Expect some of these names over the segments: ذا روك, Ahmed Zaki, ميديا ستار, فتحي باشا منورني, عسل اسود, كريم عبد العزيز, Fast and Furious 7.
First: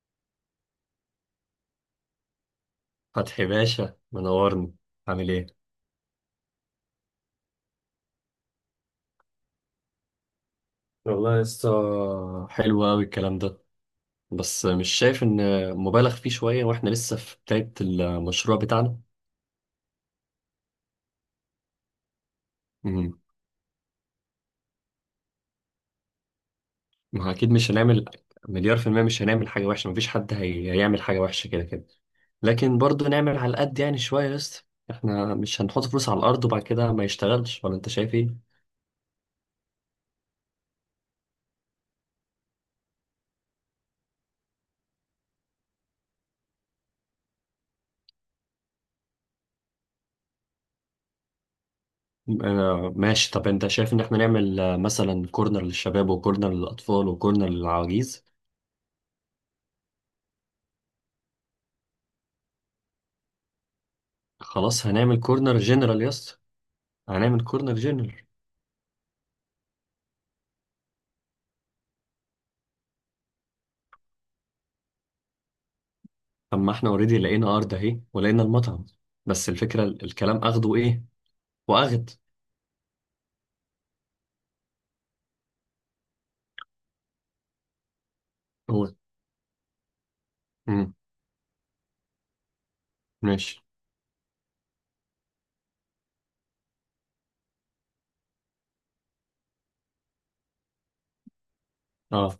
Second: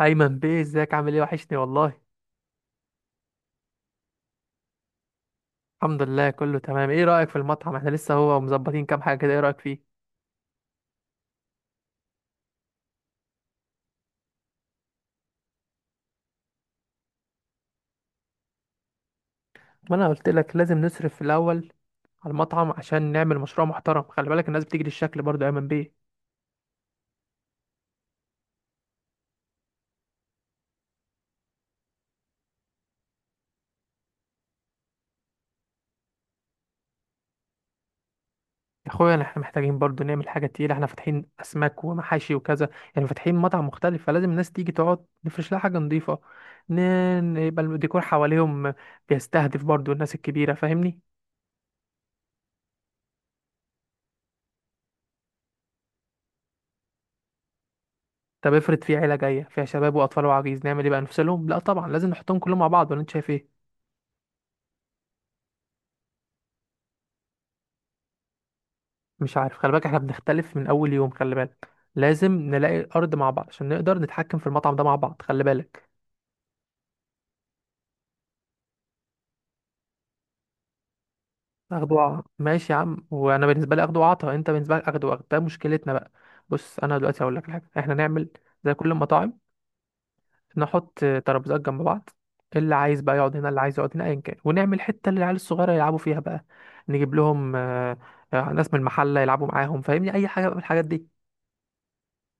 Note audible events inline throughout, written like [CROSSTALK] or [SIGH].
ايمن بيه، ازيك؟ عامل ايه؟ وحشني والله. فتحي باشا منورني. عامل ايه؟ الحمد لله كله تمام. ايه رايك في المطعم؟ احنا لسه هو مظبطين كام حاجه كده. ايه رايك فيه؟ والله لسه حلو قوي الكلام ده. بس مش شايف ان مبالغ فيه شوية واحنا لسه في بداية المشروع بتاعنا. ما انا قلت لك لازم نصرف في الاول على المطعم عشان امم نعمل مشروع محترم. خلي بالك الناس بتيجي للشكل برضو يا ايمن بيه. ما هو اكيد مش هنعمل مليار في المية، مش هنعمل حاجة وحشة، مفيش حد هيعمل حاجة وحشة كده كده. لكن برضه نعمل على قد يعني شوية لسه. احنا مش هنحط فلوس على الأرض وبعد كده ما يشتغلش، ولا انت شايف ايه؟ يا اخويا احنا محتاجين برضو نعمل حاجه تقيله. احنا فاتحين اسماك ومحاشي وكذا، يعني فاتحين مطعم مختلف، فلازم الناس تيجي تقعد، نفرش لها حاجه نظيفه. يبقى الديكور حواليهم بيستهدف برضو الناس الكبيره، فاهمني؟ آه ماشي. طب انت شايف ان احنا نعمل، مثلا كورنر للشباب وكورنر للأطفال وكورنر للعواجيز. طب افرض في عيله جايه فيها شباب واطفال وعجيز، نعمل ايه بقى؟ نفصلهم؟ لا طبعا، لازم نحطهم كلهم مع بعض، ولا انت شايف ايه؟ خلاص هنعمل كورنر جنرال يا اسطى، هنعمل كورنر جنرال. مش عارف، خلي بالك احنا بنختلف من اول يوم، خلي بالك. لازم نلاقي الارض مع بعض عشان نقدر نتحكم في المطعم ده مع بعض، خلي بالك. طب ما احنا اوريدي لقينا ارض اهي ولقينا المطعم. بس الفكره الكلام اخده ايه، اخده واخد. ماشي يا عم، وانا بالنسبه لي اخده وعطا، انت بالنسبه لك اخده وعطا، ده مشكلتنا بقى. بص انا دلوقتي هقول لك حاجه، احنا نعمل زي كل هو. المطاعم، امم نحط ترابيزات جنب بعض، اللي عايز بقى يقعد هنا، ماشي. اللي عايز يقعد هنا، ايا كان، ونعمل حته للعيال الصغيره يلعبوا فيها بقى. نجيب لهم ناس من المحله يلعبوا معاهم، فاهمني؟ اي حاجه بقى من الحاجات دي. اه.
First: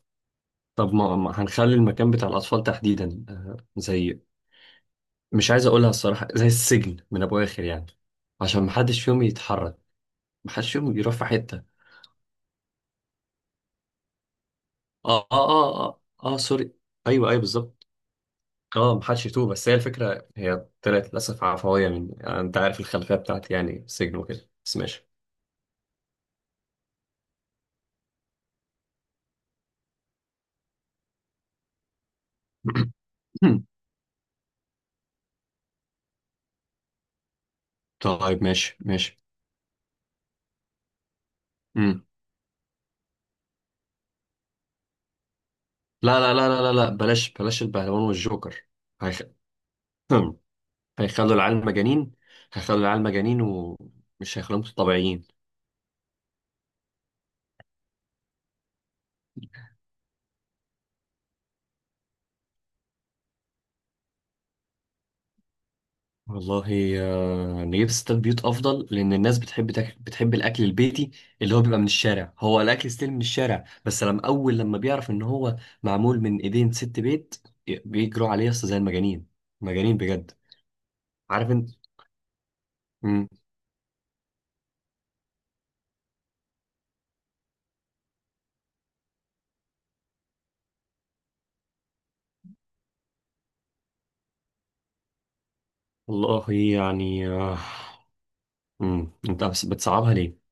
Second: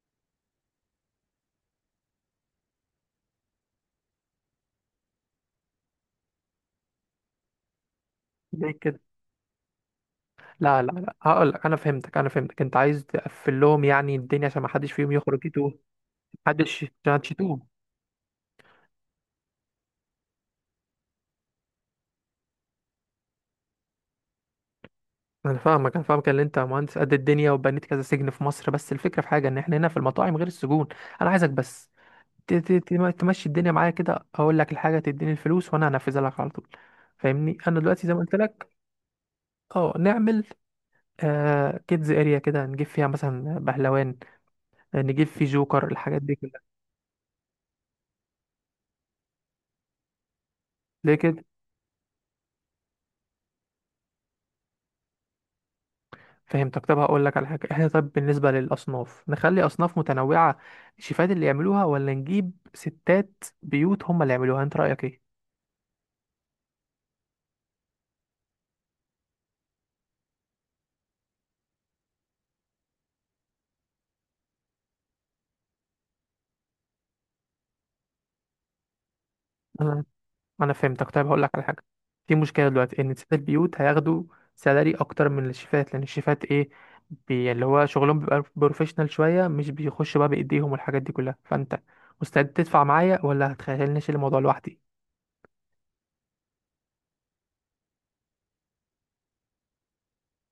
طب ما هنخلي المكان بتاع الاطفال تحديدا زي، مش عايز اقولها الصراحه، زي السجن من ابو اخر يعني، عشان زي كده. محدش فيهم يتحرك، محدش لا لا فيهم لا، يروح في هقول حته. لك، انا فهمتك، انا فهمتك، انت عايز تقفل لهم يعني الدنيا عشان ما حدش فيهم اه اه يخرج يتوه. اه اه، آه سوري. محدش، عشان ايوه محدش ايوه يتوه. بالظبط. اه محدش يتوه. بس هي الفكرة هي طلعت للأسف عفوية، من يعني أنت عارف الخلفية بتاعتي يعني السجن وكده، بس ماشي. انا فاهمك انا فاهمك ان انت مهندس قد الدنيا وبنيت كذا سجن في مصر، بس الفكره في حاجه ان احنا هنا في المطاعم غير السجون. انا عايزك بس تمشي الدنيا [COUGHS] معايا كده، اقول لك الحاجه تديني الفلوس وانا هنفذها لك على طول، فاهمني؟ انا دلوقتي زي ما قلت طيب لك، ماشي ماشي. اه نعمل آه مم. كيدز اريا كده، نجيب فيها مثلا بهلوان، نجيب فيه جوكر، لا الحاجات لا دي لا كلها. لا لا لا، بلاش بلاش البهلوان والجوكر. هيخ... [COUGHS] ليه هيخلوا كده؟ العيال مجانين، هيخلوا العيال مجانين ومش هيخلوهم طبيعيين. فهمتك. طب هقول لك على حاجه، احنا طب بالنسبه للاصناف نخلي اصناف متنوعه، الشيفات اللي يعملوها، ولا نجيب ستات بيوت هم اللي يعملوها؟ انت رايك ايه؟ والله نجيب ستات بيوت افضل، لان الناس بتحب تاكل، بتحب الاكل البيتي اللي هو بيبقى من الشارع، هو الاكل ستيل من الشارع، بس لما اول لما بيعرف ان هو معمول من ايدين ست بيت بيجروا عليه اصلا زي المجانين، مجانين بجد، انا فهمتك. طيب هقول لك عارف على انت. حاجه، في مشكله دلوقتي ان سيد مم. البيوت هياخدوا سالاري اكتر من الشيفات، لان الشيفات ايه، بي اللي هو شغلهم بيبقى بروفيشنال شويه، مش بيخش بقى بايديهم والحاجات دي كلها، فانت مستعد تدفع معايا ولا هتخيلني اشيل الموضوع لوحدي؟ والله يعني مم. انت بس بتصعبها ليه؟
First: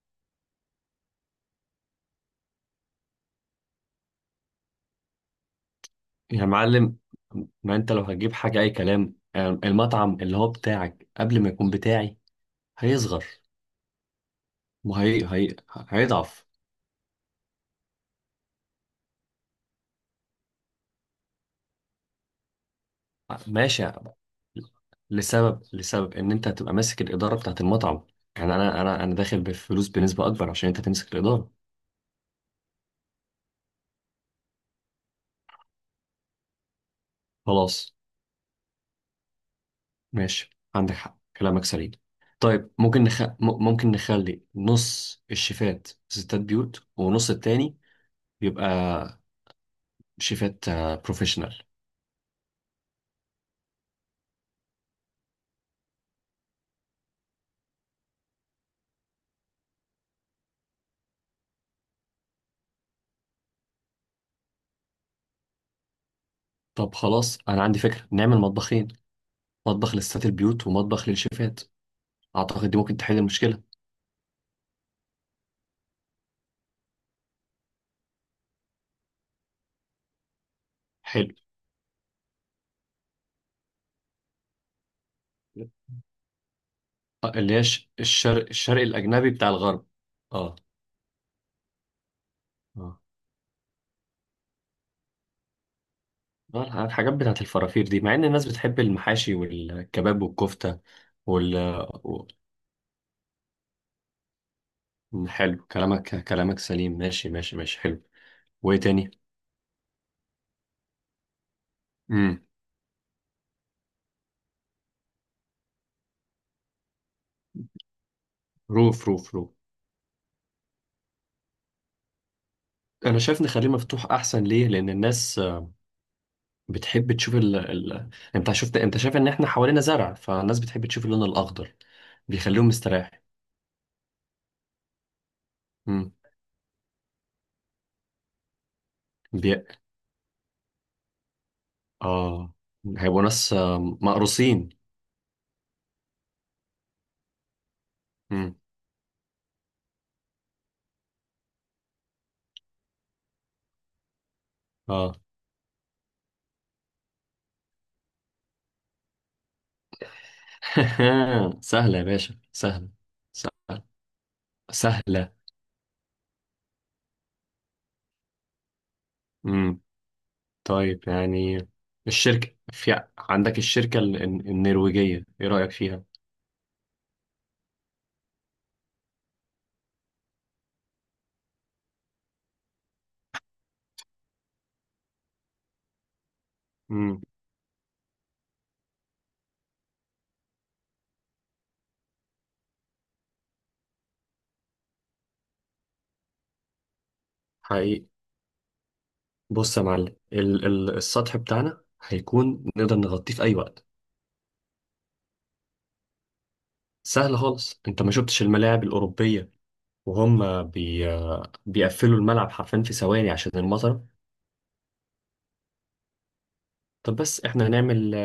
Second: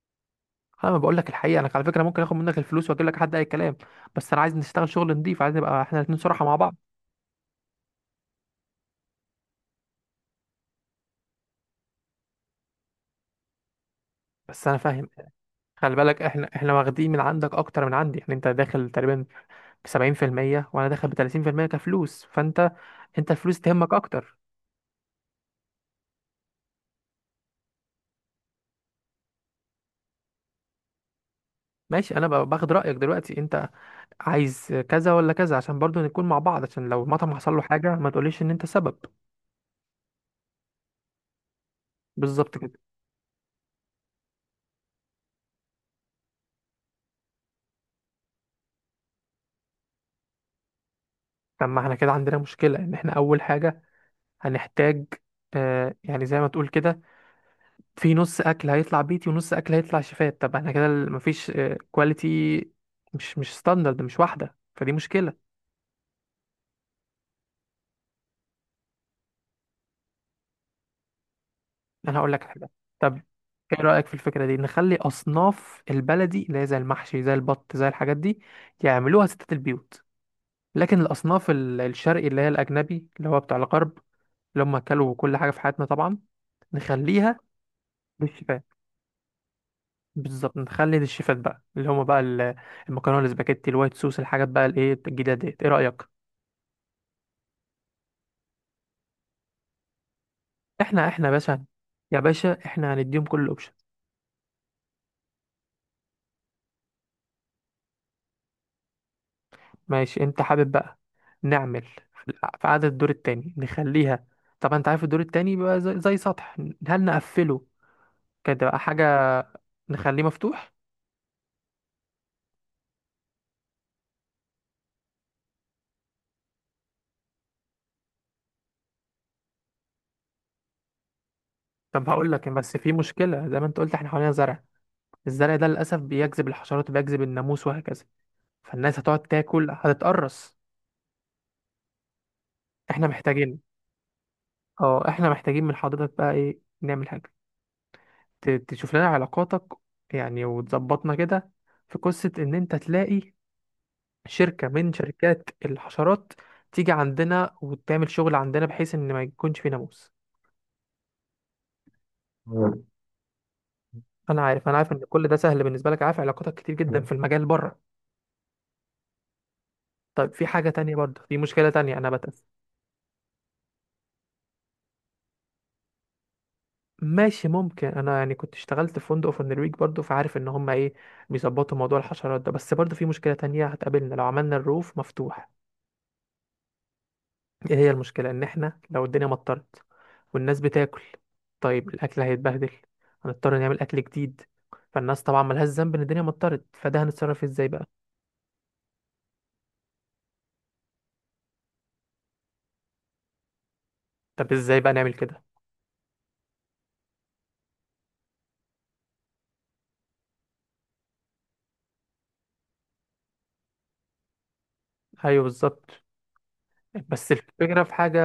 انا ما بقول لك الحقيقه، انا على فكره ممكن اخد منك الفلوس واجيب لك حد اي كلام، بس انا عايز نشتغل شغل نضيف، عايز نبقى احنا الاثنين صراحه يا مع بعض. معلم، ما انت لو هتجيب حاجه اي كلام المطعم اللي هو بتاعك قبل ما يكون بتاعي هيصغر. بس انا فاهم، وهي هي... خلي بالك هيضعف. احنا واخدين من عندك اكتر من عندي، يعني انت داخل تقريبا ب 70%، وانا داخل ب 30% كفلوس، فانت، انت الفلوس ماشي، تهمك اكتر. لسبب ان انت هتبقى ماسك الاداره بتاعت المطعم. يعني انا داخل بفلوس بنسبه اكبر عشان انت تمسك الاداره. ماشي، انا باخد رايك دلوقتي، انت عايز كذا ولا كذا، عشان برضو نكون مع بعض، عشان لو المطعم حصل له خلاص حاجه ما تقوليش ان انت سبب. ماشي، عندك حق كلامك سليم. بالظبط طيب كده. ممكن ممكن نخلي نص الشيفات ستات بيوت، ونص التاني بيبقى شيفات بروفيشنال. طب ما احنا كده عندنا مشكله، ان احنا اول حاجه هنحتاج آه يعني زي ما تقول كده، في نص اكل هيطلع بيتي ونص اكل هيطلع شيفات، طب احنا كده مفيش آه كواليتي، مش مش ستاندرد، مش واحده، فدي مشكله. طب خلاص انا عندي فكره، نعمل مطبخين، مطبخ لستات البيوت ومطبخ للشيفات. انا هقول لك حاجه، اعتقد دي ممكن تحل طب المشكله. ايه رايك في الفكره دي، نخلي اصناف البلدي اللي هي زي المحشي زي البط زي الحاجات دي يعملوها ستات البيوت، لكن حلو. الأصناف الشرقي اللي هي الأجنبي اللي هو بتاع الغرب، اللي هم أكلوا كل حاجة في حياتنا طبعا، نخليها اللي هي الشرق، للشيفات. الشرق الأجنبي بتاع الغرب. بالظبط، اه نخلي للشيفات بقى، اللي هم بقى اه. المكرونة، الاسباجيتي، الوايت صوص، الحاجات بقى الإيه الجديدة ديت. إيه رأيك؟ الحاجات بتاعت الفرافير دي، مع إن الناس بتحب المحاشي والكباب والكفتة. إحنا يا وال باشا، يا و- باشا إحنا هنديهم كل الأوبشن. حلو كلامك، كلامك سليم. ماشي ماشي ماشي، حلو. وإيه تاني؟ ماشي، أنت حابب بقى نعمل في امم في عدد الدور التاني نخليها، طبعا أنت عارف الدور التاني بيبقى زي، زي سطح، هل نقفله كده بقى حاجة، روف روف روف. نخليه مفتوح؟ أنا شايف نخليه مفتوح أحسن. ليه؟ لأن الناس بتحب تشوف أنت شفت، أنت شايف إن إحنا حوالينا زرع، فالناس بتحب تشوف اللون الأخضر، طب هقول لك، بيخليهم بس في مستريح. مشكلة، زي ما أنت قلت إحنا حوالينا زرع، الزرع ده للأسف امم بيجذب الحشرات وبيجذب الناموس وهكذا، فالناس هتقعد بي... تاكل هتتقرص. آه. احنا هيبقوا ناس محتاجين، مقروسين. اه احنا محتاجين من حضرتك بقى ايه، نعمل حاجة، امم تشوف لنا علاقاتك يعني وتظبطنا كده، في قصة ان انت تلاقي شركة من اه. شركات الحشرات تيجي عندنا وتعمل شغل عندنا بحيث ان ما يكونش في ناموس. [LAUGHS] سهلة يا باشا مم. سهلة. سهلة. انا عارف، انا عارف ان كل سهلة ده سهل بالنسبة لك، عارف علاقاتك كتير جدا في المجال بره. مم. طيب في حاجة تانية طيب برضه، في يعني، مشكلة تانية، انا الشركة في عندك، الشركة النرويجية ايه رأيك فيها؟ ماشي ممكن، انا يعني كنت اشتغلت في فندق في النرويج برضو، فعارف ان هم ايه بيظبطوا موضوع الحشرات ده، بس برضو في مشكلة تانية هتقابلنا لو عملنا الروف مفتوح، مم. ايه هي المشكلة؟ ان احنا لو الدنيا مطرت والناس بتاكل، طيب الاكل هيتبهدل، هنضطر نعمل اكل جديد، فالناس طبعا ملهاش ذنب ان الدنيا مطرت، فده هنتصرف ازاي بقى؟ حقيقي. بص يا معلم، ال السطح بتاعنا هيكون نقدر نغطيه في أي وقت. طب ازاي بقى نعمل كده؟ سهل خالص، انت ما شفتش الملاعب الأوروبية وهم بيقفلوا الملعب حرفيا في ثواني عشان المطر. ايوه بالظبط. طب بس بس احنا الفكرة في هنعمل. حاجة،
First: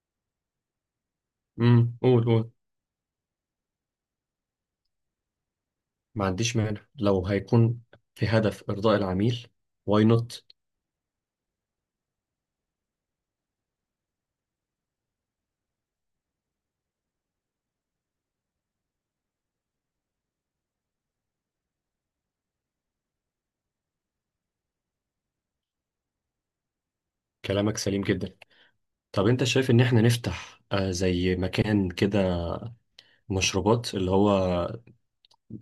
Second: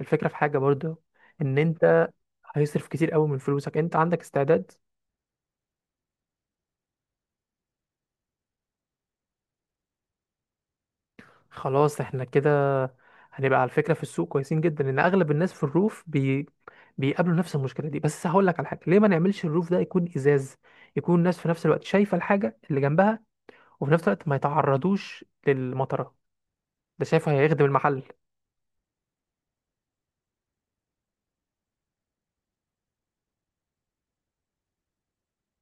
برضو، ان مم. انت قول قول. هيصرف كتير قوي من فلوسك، انت عندك استعداد؟ ما عنديش مانع لو هيكون في هدف إرضاء العميل، واي نوت. خلاص، احنا كده هنبقى على فكرة في السوق كويسين جدا، لان اغلب الناس في الروف بيقابلوا نفس المشكلة دي، بس هقول لك على حاجة، ليه ما نعملش الروف ده يكون ازاز، يكون الناس في نفس الوقت شايفة الحاجة اللي جنبها، وفي نفس الوقت ما يتعرضوش للمطرة، ده شايفه هيخدم كلامك المحل. سليم جدا. طب انت شايف ان احنا نفتح زي مكان كده مشروبات، اللي هو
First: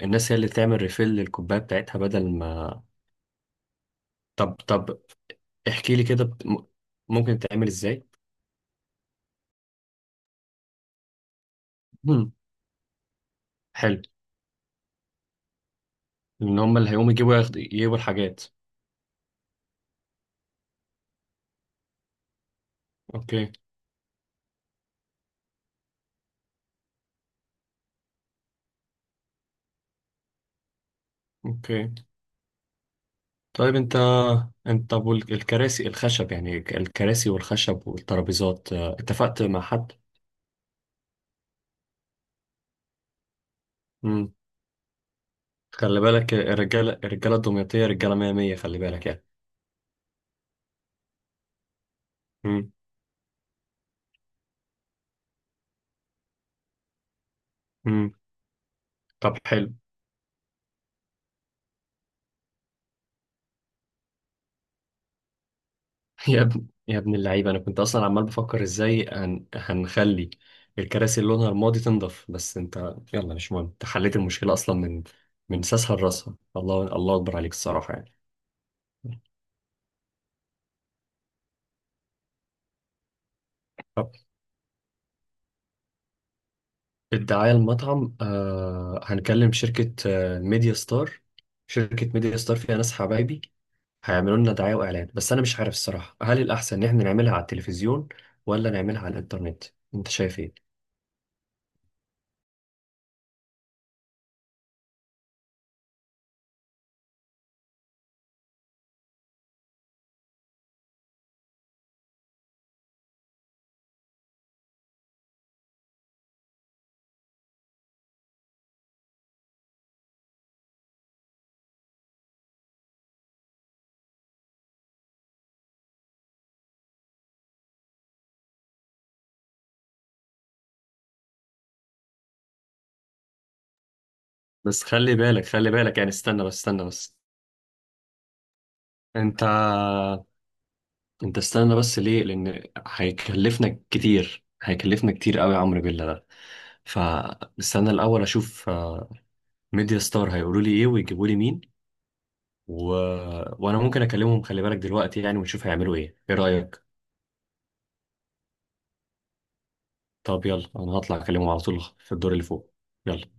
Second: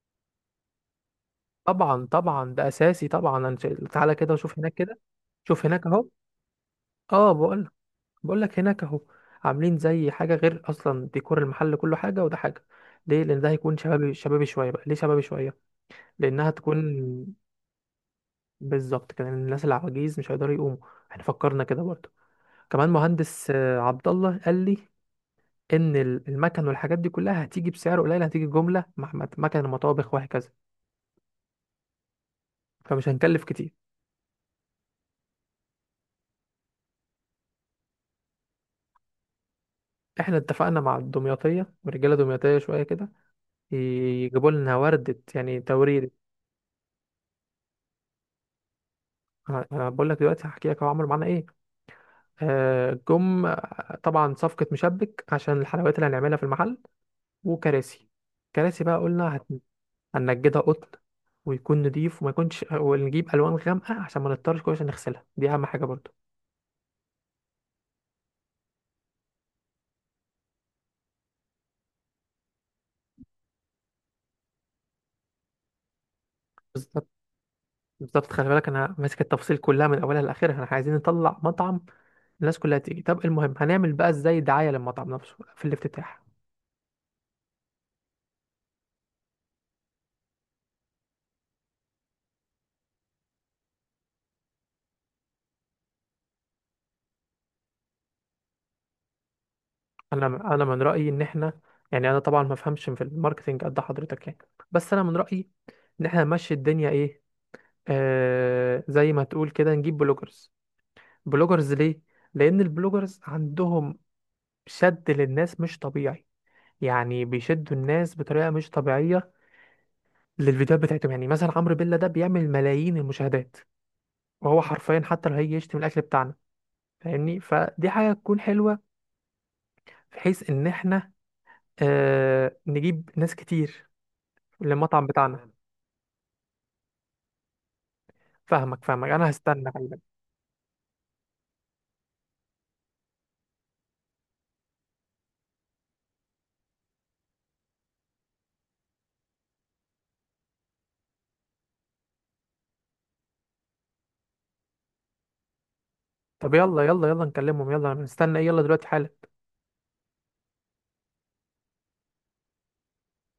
الناس هي اللي تعمل ريفيل للكوباية بتاعتها طبعا بدل طبعا ده ما. اساسي طبعا، أنا تعالى كده طب وشوف هناك كده، طب، شوف هناك احكي لي اهو. كده اه ممكن تعمل بقول، ازاي؟ بقول لك هناك اهو، عاملين زي حاجة غير، اصلا ديكور المحل كله حاجة مم. وده حاجة. ليه؟ لان ده هيكون حلو، شبابي، شبابي شوية بقى. ليه شبابي شوية؟ لانها ان تكون هم اللي هيقوموا يجيبوا، ياخد يجيبوا الحاجات. بالظبط كده، لأن الناس العواجيز مش هيقدروا يقوموا. احنا فكرنا كده برضه، كمان مهندس اوكي. عبد الله قال لي ان المكن والحاجات دي كلها هتيجي بسعر قليل، هتيجي جمله مع مكن ومطابخ وهكذا، اوكي. فمش هنكلف كتير. طيب انت طب، والكراسي الخشب يعني، الكراسي والخشب والترابيزات اتفقت مع حد؟ احنا اتفقنا مع الدمياطيه، ورجاله دمياطيه شويه كده، يجيبوا لنا ورده يعني خلي توريد. بالك الرجالة، الرجالة الدمياطية رجالة مية مية، خلي بالك يعني. أنا بقول لك دلوقتي هحكي لك هو عملوا معانا ايه، مم. جم طبعا صفقه مشبك عشان الحلويات اللي هنعملها في المحل، وكراسي، مم. كراسي بقى طب قلنا حلو. هننجدها قطن، ويكون نضيف وما يكونش، ونجيب الوان غامقه عشان ما نضطرش كل عشان نغسلها، دي اهم حاجه برضو. [LAUGHS] يا ابن يا ابن اللعيبة، أنا كنت أصلا عمال بفكر إزاي هنخلي الكراسي اللي لونها رمادي تنضف، بس أنت يلا مش مهم، أنت حليت المشكلة أصلا من ساسها لراسها. الله بالظبط، الله أكبر عليك الصراحة يعني. بالظبط، خلي بالك انا ماسك التفاصيل كلها من اولها لاخرها، احنا عايزين نطلع مطعم الناس كلها تيجي. طب المهم هنعمل بقى طب ازاي دعايه للمطعم نفسه في الافتتاح؟ الدعاية المطعم هنكلم شركة ميديا ستار، شركة ميديا ستار فيها ناس حبايبي، هيعملوا لنا دعاية وإعلان. بس أنا مش عارف الصراحة، هل الأحسن إن إحنا نعملها على التلفزيون ولا نعملها على الإنترنت؟ أنت انا شايف إيه؟ من رايي ان احنا، يعني انا طبعا ما افهمش في الماركتنج قد حضرتك يعني، بس انا من رايي ان احنا نمشي الدنيا ايه، آه زي ما تقول كده، نجيب بلوجرز. بلوجرز ليه؟ لان البلوجرز عندهم شد للناس مش طبيعي، يعني بيشدوا الناس بطريقه مش طبيعيه للفيديوهات بتاعتهم، يعني مثلا عمرو بيلا ده بيعمل ملايين المشاهدات، وهو حرفيا حتى لو هيجي يشتم الاكل بتاعنا، فاهمني؟ فدي حاجه تكون حلوه، بحيث ان احنا آه نجيب ناس كتير بس للمطعم خلي بالك بتاعنا. خلي بالك يعني، استنى بس استنى بس. فاهمك فاهمك، انا أنت هستنى، خلي بالك. أنت استنى بس. ليه؟ لأن هيكلفنا كتير، هيكلفنا كتير قوي يا عمرو بالله ده، فاستنى الأول أشوف ميديا ستار هيقولوا لي إيه ويجيبوا لي مين. و... وأنا ممكن أكلمهم، خلي بالك دلوقتي يعني، ونشوف هيعملوا إيه، إيه طب يلا رأيك؟ يلا يلا نكلمهم، يلا انا مستنى ايه؟ يلا دلوقتي حالا. طب يلا أنا هطلع أكلمهم على طول في الدور اللي فوق. يلا.